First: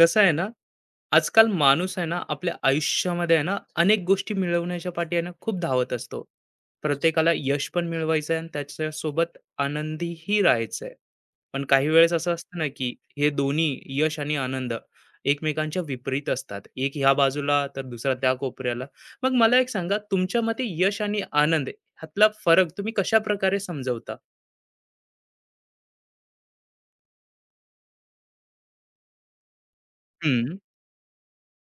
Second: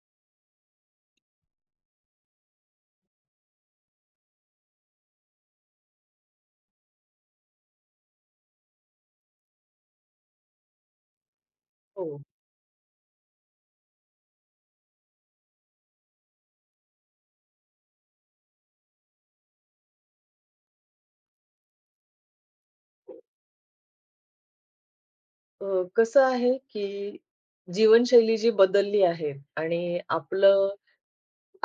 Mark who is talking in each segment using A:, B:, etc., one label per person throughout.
A: कसं आहे ना, आजकाल माणूस आहे ना, आपल्या आयुष्यामध्ये आहे ना, अनेक गोष्टी मिळवण्याच्या पाठी आहे ना, खूप धावत असतो. प्रत्येकाला यश पण मिळवायचं आहे आणि त्याच्यासोबत आनंदीही राहायचं आहे. पण काही वेळेस
B: हो.
A: असं असतं ना, की हे दोन्ही यश आणि आनंद एकमेकांच्या विपरीत असतात. एक ह्या बाजूला तर दुसरा त्या कोपऱ्याला. मग मला एक सांगा, तुमच्या मते यश आणि आनंद ह्यातला फरक तुम्ही कशाप्रकारे समजवता?
B: अ, कसं आहे, की जीवनशैली जी बदलली आहे आणि
A: हं,
B: आपलं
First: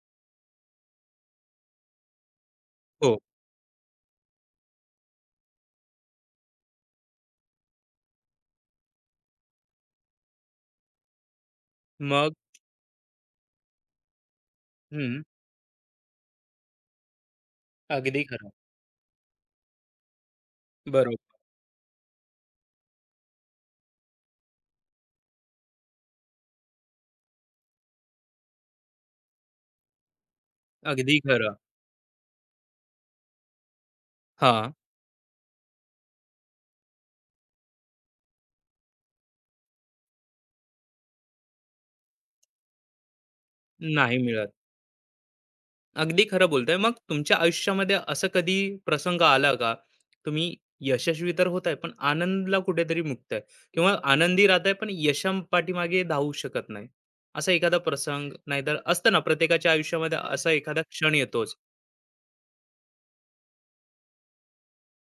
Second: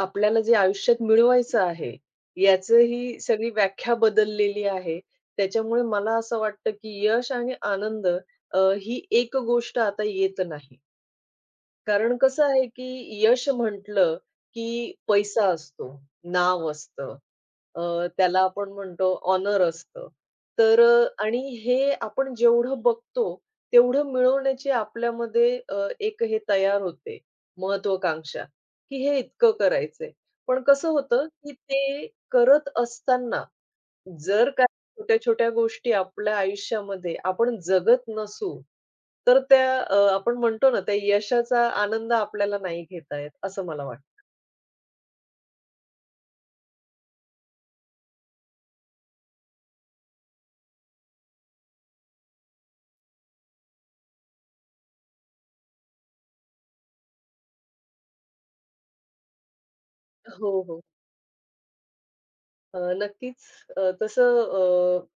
B: आपल्याला जे आयुष्यात मिळवायचं आहे,
A: हो.
B: याचंही सगळी व्याख्या बदललेली आहे. त्याच्यामुळे मला असं वाटतं, की यश आणि आनंद ही एक गोष्ट आता येत नाही. कारण
A: मग
B: कसं आहे, की यश म्हटलं, की
A: हं,
B: पैसा असतो, नाव असतं,
A: अगदी
B: त्याला
A: खरं.
B: आपण म्हणतो ऑनर असतं. तर
A: बरोबर.
B: आणि हे आपण जेवढं बघतो, तेवढं मिळवण्याची आपल्यामध्ये एक हे तयार होते, महत्त्वाकांक्षा, की हे इतकं करायचंय. पण कसं
A: अगदी
B: होतं, की
A: खरं.
B: ते करत असताना जर
A: हां.
B: काही छोट्या-छोट्या गोष्टी आपल्या आयुष्यामध्ये आपण जगत नसू, तर त्या आपण म्हणतो ना, त्या यशाचा आनंद आपल्याला नाही घेता येत, असं मला वाटतं.
A: नाही मिळत. अगदी खरं बोलताय. मग तुमच्या आयुष्यामध्ये असं कधी प्रसंग आला का? तुम्ही यशस्वी तर होताय, पण आनंदला कुठेतरी मुकताय किंवा आनंदी राहताय, पण यशापाठीमागे धावू शकत नाही. असा एखादा प्रसंग नाहीतर असतं ना, प्रत्येकाच्या आयुष्यामध्ये असा
B: हो,
A: एखादा
B: हो.
A: क्षण येतोच.
B: नक्कीच. तसं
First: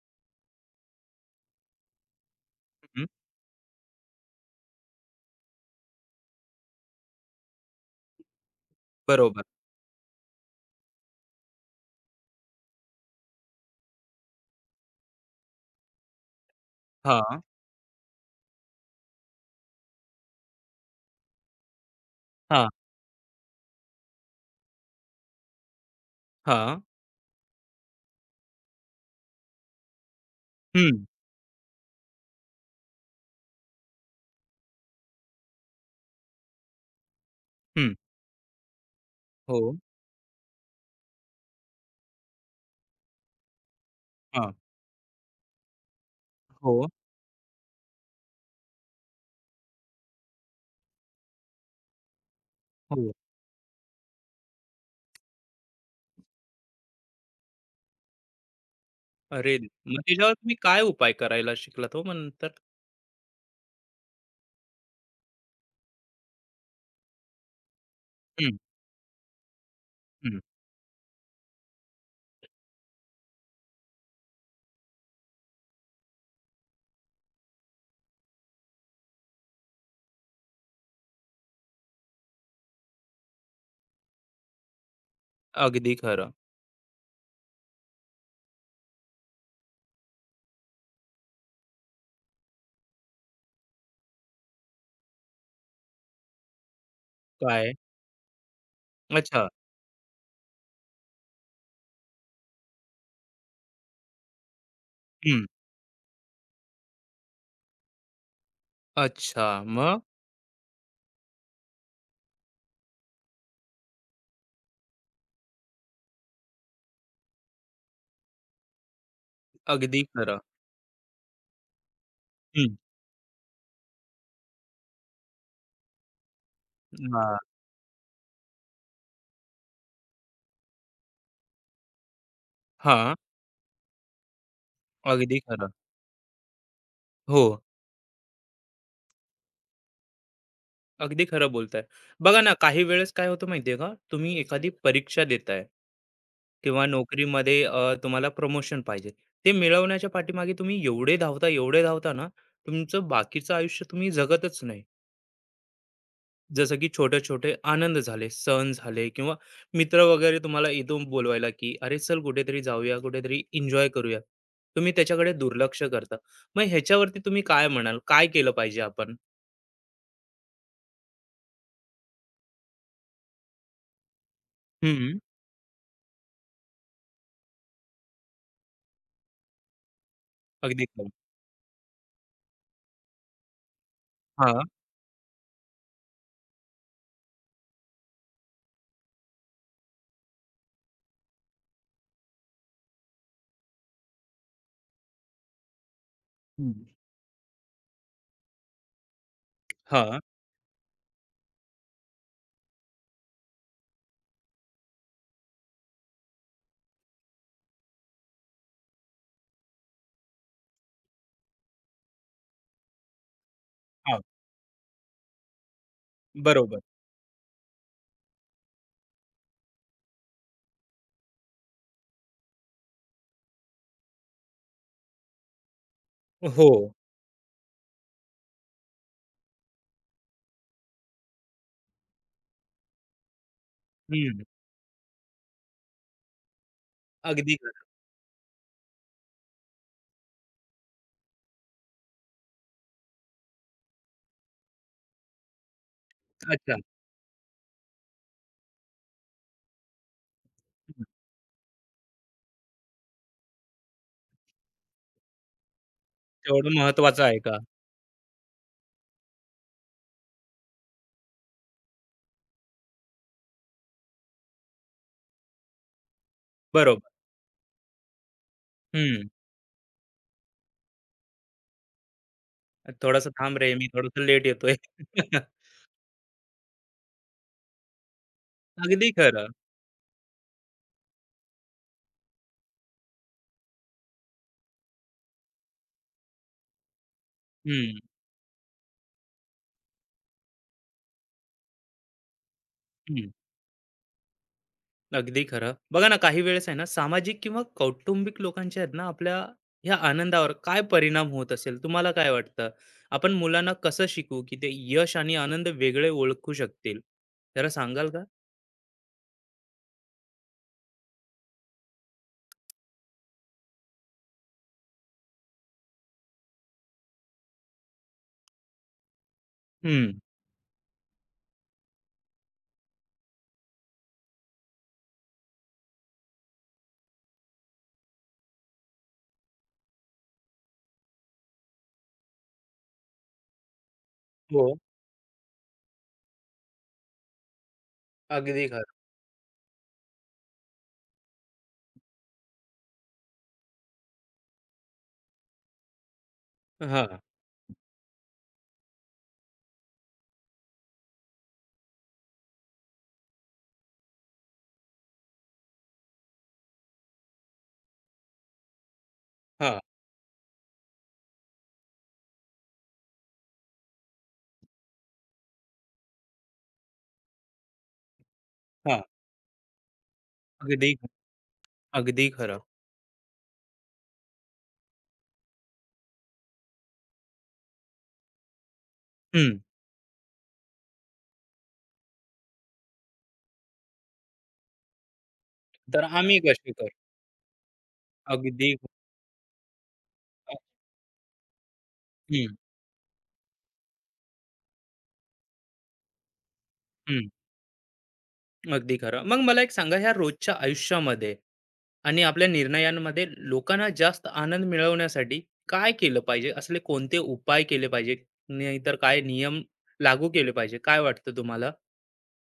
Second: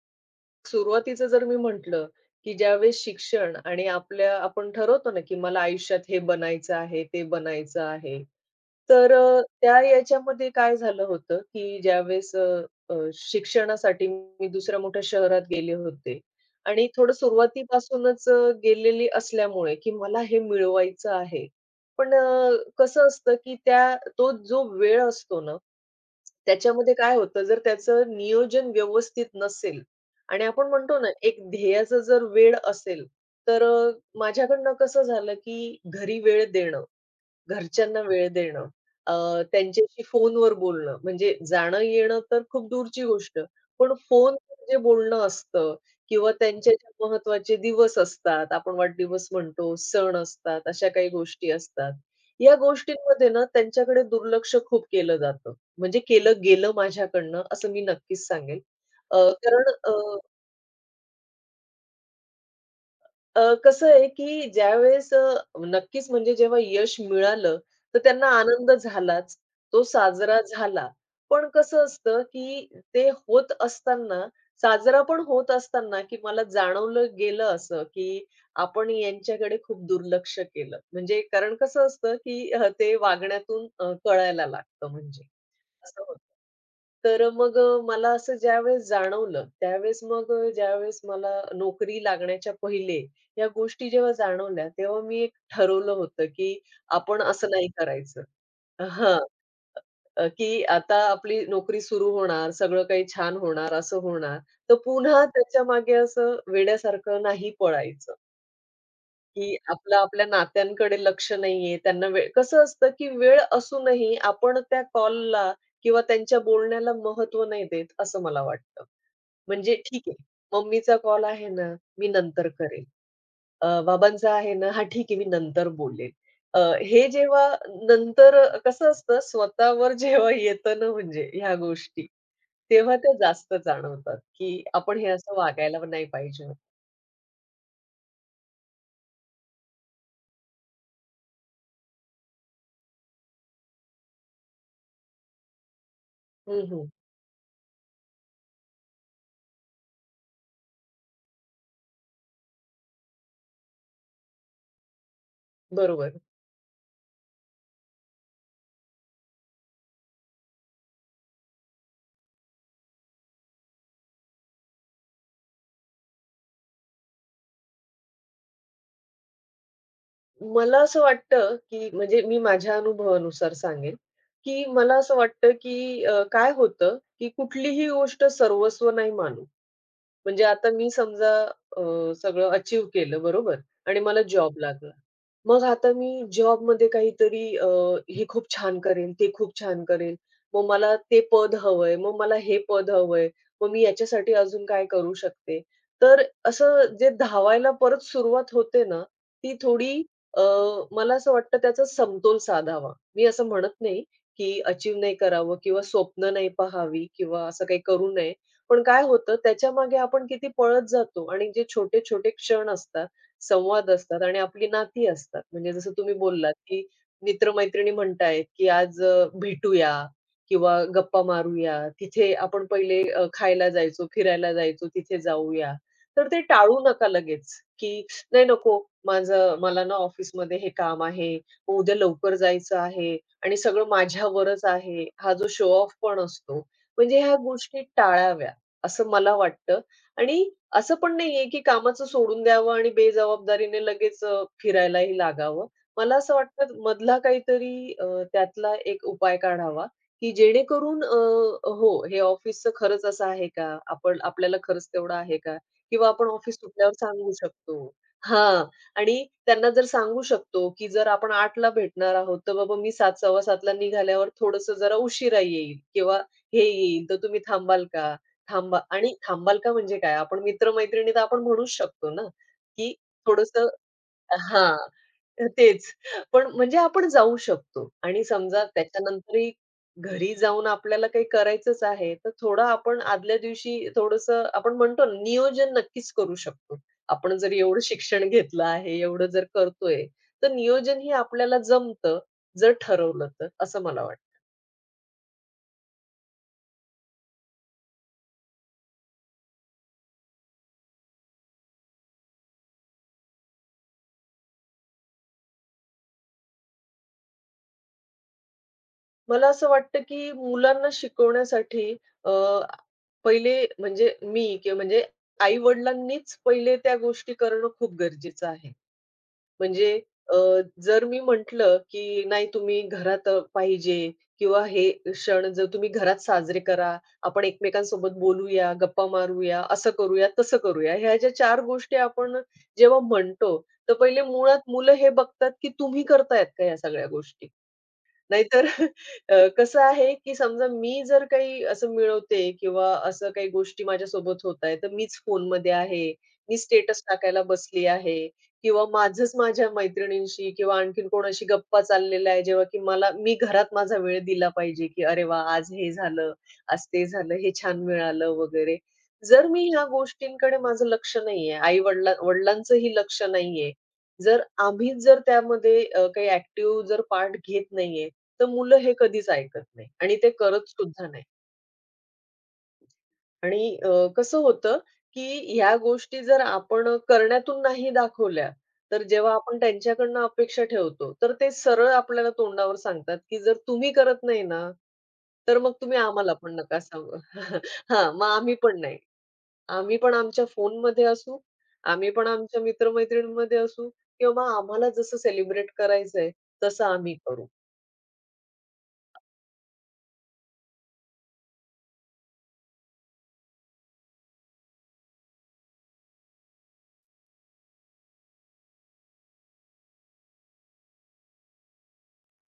B: सुरुवातीचं जर मी म्हटलं, की ज्यावेळेस
A: हं,
B: शिक्षण आणि आपल्या आपण ठरवतो ना, की मला आयुष्यात हे बनायचं आहे, ते बनायचं आहे. तर
A: बरोबर.
B: त्या याच्यामध्ये काय झालं होतं, की ज्यावेळेस अ, अ, शिक्षणासाठी मी दुसऱ्या मोठ्या शहरात गेले होते आणि थोडं
A: हां.
B: सुरुवातीपासूनच गेलेली असल्यामुळे, की मला हे मिळवायचं आहे. पण
A: हां,
B: कसं असतं, की तो जो वेळ असतो ना,
A: हां.
B: त्याच्यामध्ये काय होतं, जर त्याचं नियोजन व्यवस्थित नसेल, आणि आपण म्हणतो
A: हं,
B: ना, एक ध्येयाचा जर वेळ असेल, तर माझ्याकडनं कसं झालं, की घरी वेळ देणं,
A: हं.
B: घरच्यांना वेळ देणं, अ,
A: हो,
B: त्यांच्याशी फोनवर बोलणं, म्हणजे जाणं-येणं तर खूप दूरची गोष्ट. पण
A: हां.
B: फोनवर जे बोलणं असतं किंवा त्यांचे
A: हो,
B: जे महत्त्वाचे दिवस असतात, आपण वाढदिवस म्हणतो, सण असतात, अशा काही गोष्टी असतात. या
A: हो.
B: गोष्टींमध्ये ना, त्यांच्याकडे दुर्लक्ष खूप केलं जातं. म्हणजे केलं गेलं माझ्याकडनं असं मी नक्कीच सांगेल. अ,
A: अरे!
B: कारण अ
A: मग त्याच्यावर तुम्ही काय उपाय करायला शिकलात हो मग नंतर?
B: अ, कसं आहे, की ज्यावेळेस नक्कीच म्हणजे जेव्हा यश मिळालं, तर त्यांना
A: हं,
B: आनंद झालाच. तो
A: हं.
B: साजरा झाला. पण कसं असतं, की ते होत असताना, साजरा पण होत असताना, की मला जाणवलं गेलं असं, की आपण यांच्याकडे खूप दुर्लक्ष केलं. म्हणजे कारण कसं असतं, की ते वागण्यातून कळायला लागतं म्हणजे.
A: अगदी
B: असं होतं.
A: खरं.
B: तर मग मला असं ज्यावेळेस जाणवलं, त्यावेळेस मग ज्यावेळेस मला नोकरी लागण्याच्या पहिले या गोष्टी जेव्हा जाणवल्या, तेव्हा मी एक ठरवलं होतं, की आपण असं नाही
A: काय?
B: करायचं. हां,
A: अच्छा.
B: की आता आपली नोकरी सुरू होणार, सगळं काही छान होणार, असं होणार. तर पुन्हा त्याच्यामागे असं वेड्यासारखं नाही पळायचं.
A: अच्छा.
B: की आपलं
A: मग?
B: आपल्या नात्यांकडे लक्ष नाहीये. त्यांना वेळ कसं असतं की वेळ असूनही आपण त्या कॉलला किंवा त्यांच्या बोलण्याला महत्त्व नाही देत, असं मला वाटतं. म्हणजे
A: अगदी
B: ठीक आहे,
A: खरं.
B: मम्मीचा कॉल आहे ना, मी नंतर
A: हं.
B: करेल. बाबांचा आहे ना, हां, ठीक आहे, मी नंतर बोलेल. अ, हे
A: हां.
B: जेव्हा नंतर कसं असतं स्वतःवर जेव्हा येतं ना म्हणजे ह्या गोष्टी, तेव्हा त्या
A: हां.
B: जास्त जाणवतात, की आपण हे असं
A: अगदी खरं.
B: वागायला नाही पाहिजे.
A: हो. अगदी खरं बोलताय. बघा ना, काही वेळेस काय होतं माहिती आहे का? तुम्ही एखादी परीक्षा देताय
B: हं,
A: किंवा
B: हं.
A: नोकरीमध्ये तुम्हाला प्रमोशन पाहिजे. ते मिळवण्याच्या पाठीमागे तुम्ही एवढे धावता, एवढे धावता ना, तुमचं बाकीचं आयुष्य तुम्ही जगतच नाही.
B: बरोबर.
A: जसं की छोटे-छोटे आनंद झाले, सण झाले किंवा मित्र वगैरे तुम्हाला इथून बोलवायला, की "अरे चल कुठेतरी जाऊया, कुठेतरी एन्जॉय करूया." तुम्ही त्याच्याकडे दुर्लक्ष करता. मग ह्याच्यावरती तुम्ही काय म्हणाल? काय केलं पाहिजे आपण?
B: मला असं वाटतं, की म्हणजे मी माझ्या अनुभवानुसार सांगेन, की मला असं
A: हं,
B: वाटतं, की काय होतं, की कुठलीही गोष्ट सर्वस्व नाही मानू. म्हणजे आता
A: अगदी
B: मी
A: खरं.
B: समजा अ, सगळं अचीव्ह केलं बरोबर आणि मला जॉब
A: हां,
B: लागला. मग आता मी जॉबमध्ये काहीतरी हे खूप छान करेल, ते खूप छान करेल. मग मला ते पद हवंय, मग मला हे पद हवंय. मग मी याच्यासाठी अजून काय करू शकते? तर
A: हं,
B: असं जे धावायला परत सुरुवात होते ना, ती थोडी
A: हां,
B: अ, मला असं वाटतं त्याचा समतोल साधावा. मी असं म्हणत नाही, की अचीव्ह नाही करावं किंवा स्वप्न नाही पहावी किंवा असं काही करू नये. पण काय होतं त्याच्या मागे आपण किती पळत जातो आणि जे छोटे-छोटे क्षण असतात, संवाद
A: हां,
B: असतात आणि आपली नाती असतात. म्हणजे जसं तुम्ही बोललात,
A: बरोबर.
B: की मित्र-मैत्रिणी म्हणतायत, की आज भेटूया किंवा गप्पा मारूया. तिथे आपण पहिले खायला जायचो, फिरायला जायचो, तिथे जाऊया. तर ते
A: हो,
B: टाळू नका लगेच, की "नाही नको, माझं मला ना ऑफिसमध्ये हे काम आहे, मग उद्या लवकर जायचं आहे आणि सगळं
A: हं,
B: माझ्यावरच आहे." हा जो शो ऑफ पण असतो. म्हणजे ह्या
A: अगदी
B: गोष्टी
A: खरं.
B: टाळाव्या. असं मला वाटतं आणि असं पण नाहीये, की कामाचं सोडून द्यावं आणि बेजबाबदारीने लगेच फिरायलाही लागावं. मला असं वाटतं
A: अच्छा,
B: मधला काहीतरी त्यातला एक उपाय काढावा, की जेणेकरून
A: हं,
B: अ, हो, हे ऑफिसचं खरंच असं आहे का? आपण आपल्याला खरंच तेवढं आहे का? किंवा आपण ऑफिस
A: तेवढं
B: सुटल्यावर
A: महत्वाचं
B: सांगू
A: आहे का?
B: शकतो. हां आणि त्यांना जर सांगू शकतो, की जर आपण 8:00ला भेटणार आहोत, तर बाबा मी 7, 7:15ला निघाल्यावर थोडंसं जरा उशिरा येईल किंवा हे
A: बरोबर,
B: येईल, तर तुम्ही थांबाल का? थांबा आणि
A: हं.
B: थांबाल का म्हणजे काय? आपण मित्र-मैत्रिणी तर आपण म्हणूच शकतो ना, की
A: थोडासा थांब
B: थोडंसं
A: रे, मी थोडंसं लेट येतोय.
B: हां, तेच. पण म्हणजे आपण जाऊ शकतो आणि समजा
A: अगदी
B: त्याच्यानंतरही
A: खरं.
B: घरी जाऊन आपल्याला काही करायचंच आहे, तर थोडं आपण आदल्या दिवशी थोडंसं आपण म्हणतो ना, नियोजन नक्कीच करू शकतो. आपण जर एवढं
A: हं,
B: शिक्षण घेतलं आहे, एवढं जर करतोय, तर नियोजन हे आपल्याला जमतं, जर ठरवलं
A: हं.
B: तर, असं मला वाटतं.
A: अगदी खरं. बघा ना, काही वेळेस आहे ना, सामाजिक किंवा कौटुंबिक लोकांच्या आहेत ना, आपल्या ह्या आनंदावर काय परिणाम होत असेल? तुम्हाला काय वाटतं? आपण मुलांना कसं शिकू की ते यश आणि आनंद वेगळे ओळखू शकतील? जरा सांगाल का?
B: मला असं वाटतं, की मुलांना शिकवण्यासाठी अ, पहिले म्हणजे मी किंवा म्हणजे आई-वडिलांनीच पहिले त्या गोष्टी करणं खूप गरजेचं आहे. म्हणजे
A: हं.
B: अ, जर मी म्हटलं, की नाही तुम्ही घरात पाहिजे किंवा हे क्षण जर तुम्ही घरात साजरे करा, आपण एकमेकांसोबत बोलूया, गप्पा मारूया, असं करूया, तसं करूया. ह्या ज्या 4 गोष्टी आपण जेव्हा म्हणतो, तर पहिले मुळात
A: हो,
B: मुलं हे बघतात, की तुम्ही करतायत का या सगळ्या गोष्टी? नाहीतर
A: अगदी खरं.
B: कसं आहे, की समजा मी जर काही असं मिळवते किंवा असं काही गोष्टी माझ्यासोबत होत आहेत, तर मीच फोनमध्ये आहे, मी स्टेटस
A: हां,
B: टाकायला बसली आहे किंवा माझंच माझ्या मैत्रिणींशी किंवा आणखीन कोणाशी गप्पा चाललेला आहे, जेव्हा की मला मी घरात माझा वेळ दिला पाहिजे, की "अरे वाह! आज हे झालं, आज ते झालं, हे छान मिळालं" वगैरे. जर मी
A: हां,
B: ह्या गोष्टींकडे माझं लक्ष नाहीये, आई-वडिला वडिलांचंही लक्ष नाहीये, जर आम्हीच त्यामध्ये काही ॲक्टिव्ह जर पार्ट घेत नाहीये, तर मुलं हे
A: हां.
B: कधीच ऐकत नाही आणि ते करत
A: अगदी,
B: सुद्धा नाही.
A: अगदी खरं.
B: आणि कसं होतं, की ह्या गोष्टी जर आपण करण्यातून नाही दाखवल्या, तर जेव्हा
A: हं.
B: आपण त्यांच्याकडनं अपेक्षा ठेवतो, तर ते सरळ आपल्याला तोंडावर सांगतात, की "जर तुम्ही करत नाही ना, तर मग तुम्ही
A: तर
B: आम्हाला
A: आम्ही
B: पण
A: कशी
B: नका
A: करू?
B: सांगू." हां, मग आम्ही
A: अगदी
B: पण नाही. आम्ही पण आमच्या फोनमध्ये असू, आम्ही पण
A: हं,
B: आमच्या मित्र असू किंवा मग आम्हाला जसं सेलिब्रेट करायचंय, तसं आम्ही
A: हं.
B: करू.
A: अगदी खरं. मग मला एक सांगा, ह्या रोजच्या आयुष्यामध्ये आणि आपल्या निर्णयांमध्ये लोकांना जास्त आनंद मिळवण्यासाठी काय केलं पाहिजे? असले कोणते उपाय केले पाहिजे? नाहीतर काय नियम लागू केले पाहिजे? काय वाटतं तुम्हाला?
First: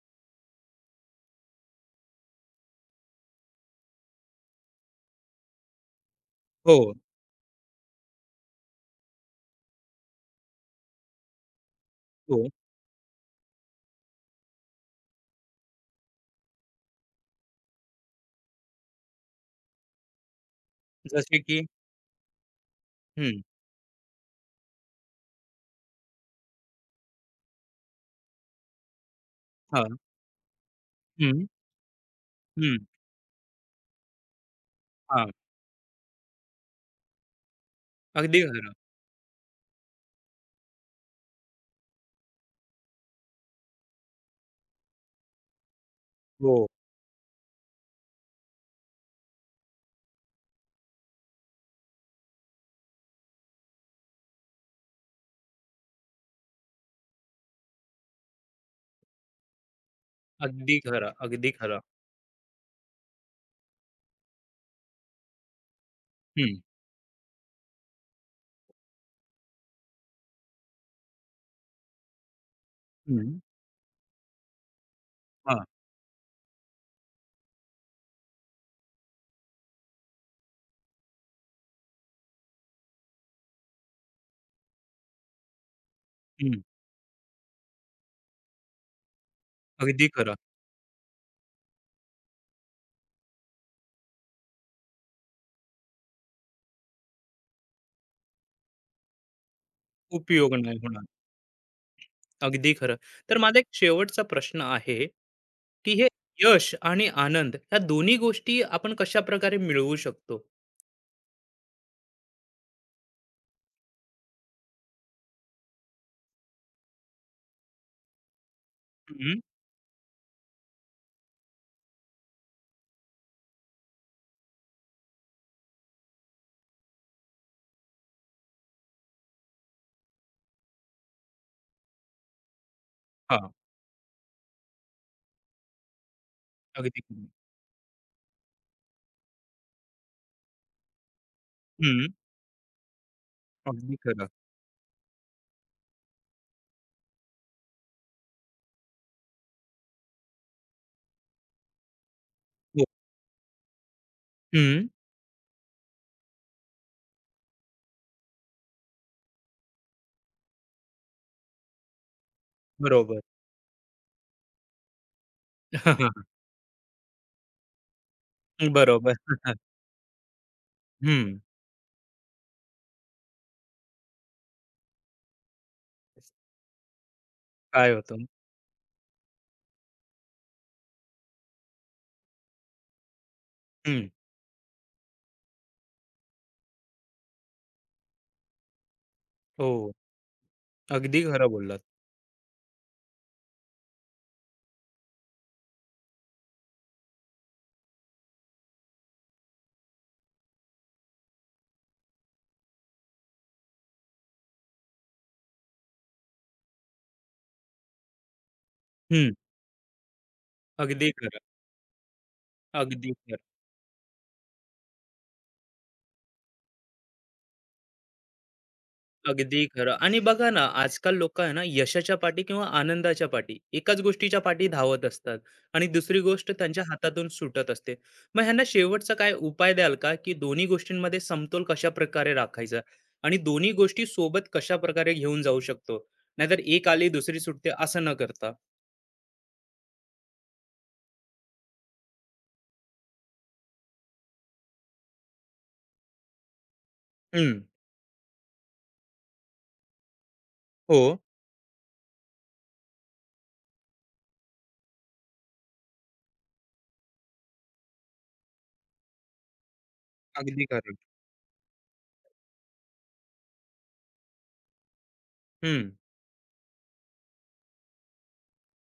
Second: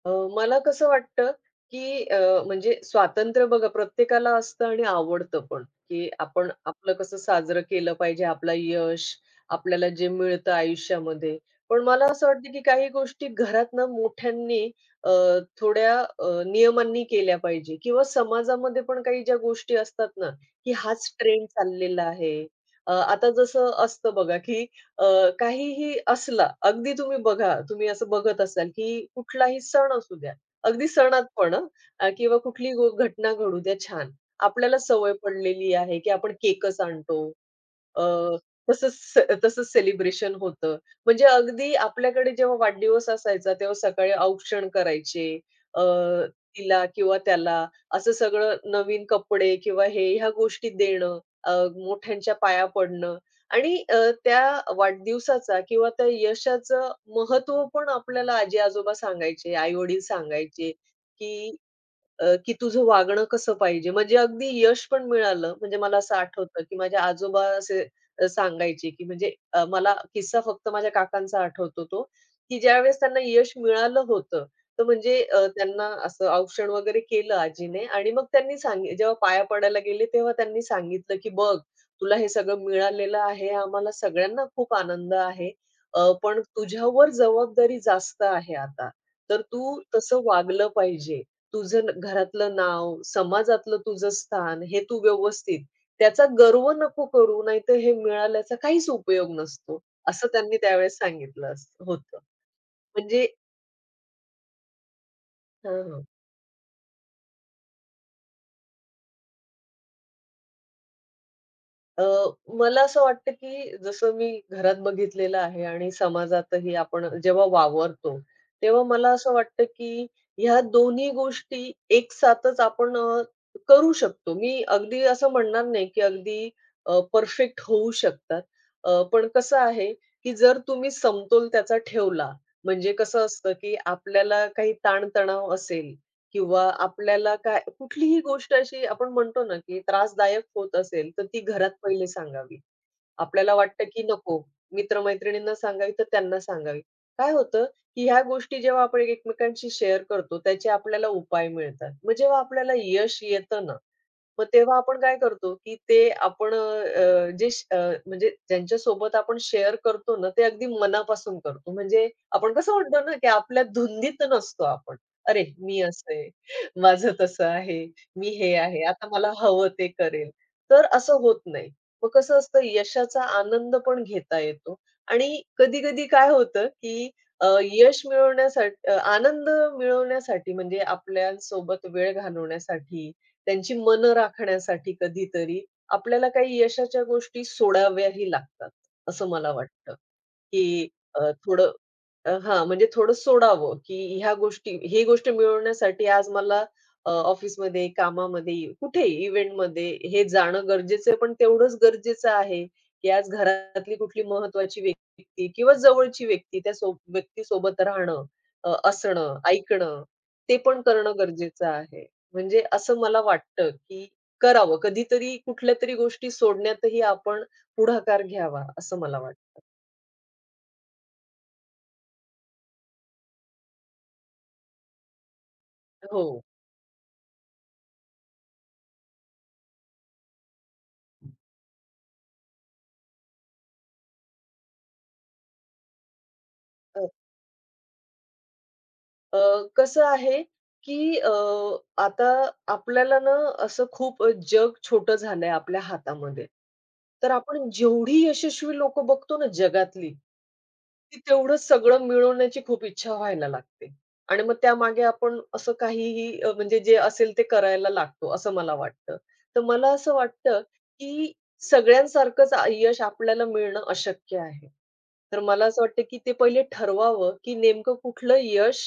B: अ, मला कसं वाटतं, की म्हणजे स्वातंत्र्य बघा प्रत्येकाला असतं आणि आवडतं पण, की आपण
A: हो,
B: आपलं कसं साजरं केलं पाहिजे, आपला यश, आपल्याला जे मिळतं आयुष्यामध्ये. पण मला असं
A: हो.
B: वाटतं, की काही गोष्टी घरातनं मोठ्यांनी अ, थोड्या नियमांनी केल्या पाहिजे किंवा समाजामध्ये पण काही ज्या गोष्टी असतात ना, की हाच
A: जसे
B: ट्रेंड
A: की
B: चाललेला आहे. आता
A: हं.
B: जसं असतं बघा, की काहीही असला, अगदी तुम्ही बघा, तुम्ही असं बघत असाल, की कुठलाही सण
A: हां.
B: असू द्या, अगदी सणात
A: हं,
B: पण हं, किंवा कुठलीही
A: हं.
B: घटना घडू द्या, छान. आपल्याला सवय
A: हां.
B: पडलेली आहे, की आपण केकच आणतो. अ,
A: अगदी खरं.
B: तसंच से तसंच सेलिब्रेशन होतं. म्हणजे अगदी आपल्याकडे जेव्हा वाढदिवस असायचा, तेव्हा सकाळी औक्षण करायचे. अ,
A: हो.
B: तिला किंवा त्याला असं सगळं नवीन कपडे किंवा हे ह्या गोष्टी देणं, मोठ्यांच्या पाया पडणं आणि त्या वाढदिवसाचा किंवा त्या यशाचं महत्त्व पण आपल्याला आजी-आजोबा सांगायचे, आई-वडील सांगायचे,
A: अगदी खरं, अगदी
B: की
A: खरं.
B: की तुझं वागणं कसं पाहिजे? म्हणजे अगदी यश पण मिळालं. म्हणजे मला असं
A: हं,
B: आठवतं, की माझे आजोबा असे सांगायचे, की म्हणजे मला किस्सा फक्त माझ्या काकांचा आठवतो तो, की ज्यावेळेस त्यांना
A: हं.
B: यश मिळालं होतं, तर म्हणजे
A: हां.
B: त्यांना असं औक्षण वगैरे केलं आजीने आणि मग त्यांनी सांगि जेव्हा पाया पडायला गेले, तेव्हा त्यांनी सांगितलं, की "बघ, तुला हे सगळं मिळालेलं आहे. आम्हाला सगळ्यांना खूप आनंद आहे. पण
A: हं.
B: तुझ्यावर जबाबदारी जास्त आहे आता. तर तू
A: अगदी
B: तसं
A: खरं.
B: वागलं पाहिजे." तुझं न घरातलं नाव, समाजातलं तुझं स्थान हे तू व्यवस्थित त्याचा गर्व नको करू, नाहीतर हे मिळाल्याचा काहीच उपयोग नसतो, असं
A: उपयोग
B: त्यांनी
A: नाही
B: त्यावेळेस
A: होणार.
B: सांगितलं असं होतं.
A: अगदी खरं.
B: म्हणजे
A: तर माझा एक शेवटचा प्रश्न आहे, की
B: हां,
A: हे यश आणि आनंद या दोन्ही गोष्टी आपण कशाप्रकारे मिळवू शकतो?
B: अ, मला असं वाटतं, की जसं मी घरात बघितलेलं आहे आणि समाजातही आपण जेव्हा वावरतो, तेव्हा मला असं
A: हं.
B: वाटतं, की ह्या दोन्ही गोष्टी एकसाथच आपण करू शकतो. मी अगदी असं म्हणणार नाही, की अगदी परफेक्ट होऊ शकतात. पण कसं आहे, की जर तुम्ही समतोल त्याचा ठेवला, म्हणजे कसं
A: हां.
B: असतं, की आपल्याला काही ताणतणाव असेल किंवा
A: अगदी खरं.
B: आपल्याला काय कुठलीही गोष्ट अशी आपण म्हणतो ना, की त्रासदायक होत असेल, तर ती घरात
A: हं.
B: पहिले सांगावी. आपल्याला वाटतं
A: अगदी
B: की
A: खरं.
B: नको, मित्र-मैत्रिणींना सांगावी तर त्यांना सांगावी. काय होतं, की ह्या गोष्टी जेव्हा आपण एकमेकांशी शेअर करतो, त्याचे आपल्याला उपाय मिळतात. मग जेव्हा आपल्याला
A: हो.
B: यश येतं ना, मग तेव्हा
A: हं.
B: आपण काय करतो, की ते आपण अ, जे श- अ, म्हणजे ज्यांच्यासोबत आपण शेअर करतो ना, ते अगदी मनापासून करतो. म्हणजे आपण कसं म्हणतो ना,
A: बरोबर.
B: की आपल्या धुंदीत नसतो आपण. "अरे, मी असं आहे, माझं तसं आहे, मी हे आहे, आता मला
A: बरोबर.
B: हवं ते करेल." तर असं
A: हं.
B: होत नाही. मग कसं असतं यशाचा आनंद पण घेता येतो आणि कधी-कधी काय होतं, की अ,
A: काय
B: यश
A: होतं?
B: मिळवण्यासाठी अ, आनंद मिळवण्यासाठी म्हणजे आपल्यासोबत वेळ घालवण्यासाठी, त्यांची
A: हं.
B: मनं राखण्यासाठी कधीतरी आपल्याला काही यशाच्या गोष्टी सोडाव्याही लागतात, असं मला
A: हो.
B: वाटतं. की
A: अगदी
B: अ,
A: खरं
B: थोडं
A: बोललात.
B: अ, हां, म्हणजे थोडं सोडावं, की ह्या गोष्टी ही गोष्ट मिळवण्यासाठी आज मला ऑफिसमध्ये, कामामध्ये, कुठेही इव्हेंटमध्ये हे जाणं गरजेचं आहे, पण तेवढंच गरजेचं आहे, की आज घरातली कुठली महत्त्वाची व्यक्ती किंवा जवळची व्यक्ती त्या व्यक्तीसोबत राहणं,
A: हं.
B: असणं, ऐकणं, ते पण
A: अगदी
B: करणं
A: खरं.
B: गरजेचं आहे. म्हणजे असं
A: अगदी
B: मला
A: खरं.
B: वाटतं, की करावं. कधीतरी कुठल्यातरी गोष्टी सोडण्यातही आपण पुढाकार घ्यावा, असं मला
A: अगदी
B: वाटतं.
A: खरं आणि बघा ना, आजकाल लोकं आहे ना, यशाच्या पाठी किंवा आनंदाच्या पाठी एकाच गोष्टीच्या पाठी धावत असतात आणि दुसरी
B: हो.
A: गोष्ट त्यांच्या हातातून सुटत असते. मग ह्यांना शेवटचा काय उपाय द्याल का, की दोन्ही गोष्टींमध्ये समतोल कशाप्रकारे राखायचा आणि दोन्ही गोष्टी सोबत कशाप्रकारे घेऊन जाऊ शकतो? नाहीतर एक
B: अ,
A: आली, दुसरी सुटते असं न करता?
B: अ, कसं आहे, की आता आपल्याला ना असं खूप जग छोटं झालंय आपल्या हातामध्ये. तर
A: हं,
B: आपण जेवढी यशस्वी लोकं बघतो ना जगातली,
A: हो,
B: की तेवढं सगळं मिळवण्याची खूप इच्छा व्हायला लागते आणि मग त्यामागे आपण असं काहीही म्हणजे जे असेल ते करायला लागतो, असं मला वाटतं. तर मला असं वाटतं,
A: अगदी खरं.
B: की सगळ्यांसारखंच यश आपल्याला मिळणं अशक्य आहे. तर मला असं
A: हं,
B: वाटतं, की ते पहिले ठरवावं, की नेमकं कुठलं यश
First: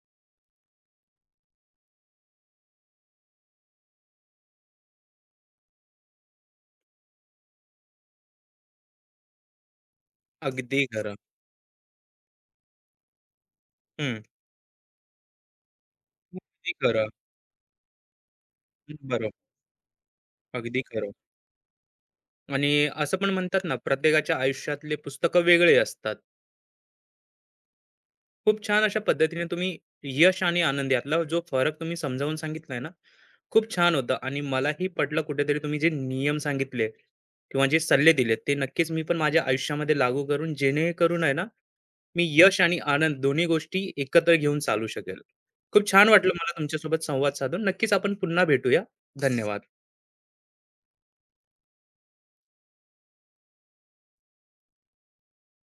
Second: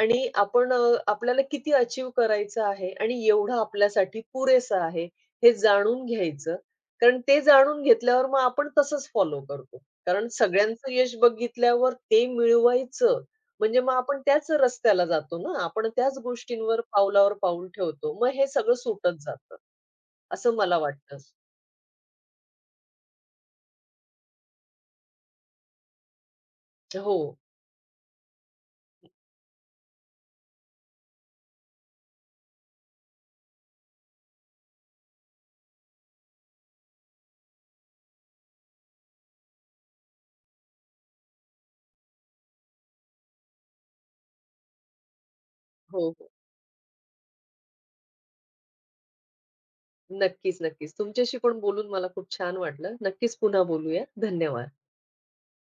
B: आणि आपण आपल्याला किती अचीव्ह करायचं आहे आणि एवढं आपल्यासाठी पुरेसं आहे, हे जाणून घ्यायचं. कारण ते जाणून घेतल्यावर मग आपण तसंच फॉलो करतो. कारण
A: अगदी
B: सगळ्यांचं यश
A: खरं.
B: बघितल्यावर ते मिळवायचं, म्हणजे मग आपण
A: हं.
B: त्याच रस्त्याला जातो ना. आपण त्याच
A: अगदी
B: गोष्टींवर
A: खरं.
B: पावलावर पाऊल ठेवतो. मग हे सगळं सुटत
A: बरोबर.
B: जातं, असं मला
A: अगदी खरं.
B: वाटतं.
A: आणि असं पण म्हणतात ना, प्रत्येकाच्या आयुष्यातले पुस्तकं वेगळे असतात.
B: हो,
A: खूप छान अशा पद्धतीने तुम्ही यश आणि आनंद यातला जो फरक तुम्ही समजावून सांगितलाय ना, खूप छान होतं आणि मलाही पटलं कुठेतरी तुम्ही जे नियम सांगितले किंवा जे सल्ले दिलेत, ते नक्कीच मी पण माझ्या आयुष्यामध्ये लागू करून जेणेकरून आहे ना, मी यश आणि आनंद दोन्ही गोष्टी एकत्र घेऊन चालू शकेल. खूप छान
B: हो, हो.
A: वाटलं मला तुमच्यासोबत संवाद साधून. नक्कीच आपण पुन्हा भेटूया. धन्यवाद.
B: नक्कीच, नक्कीच. तुमच्याशी पण बोलून मला खूप छान वाटलं. नक्कीच पुन्हा बोलूया. धन्यवाद.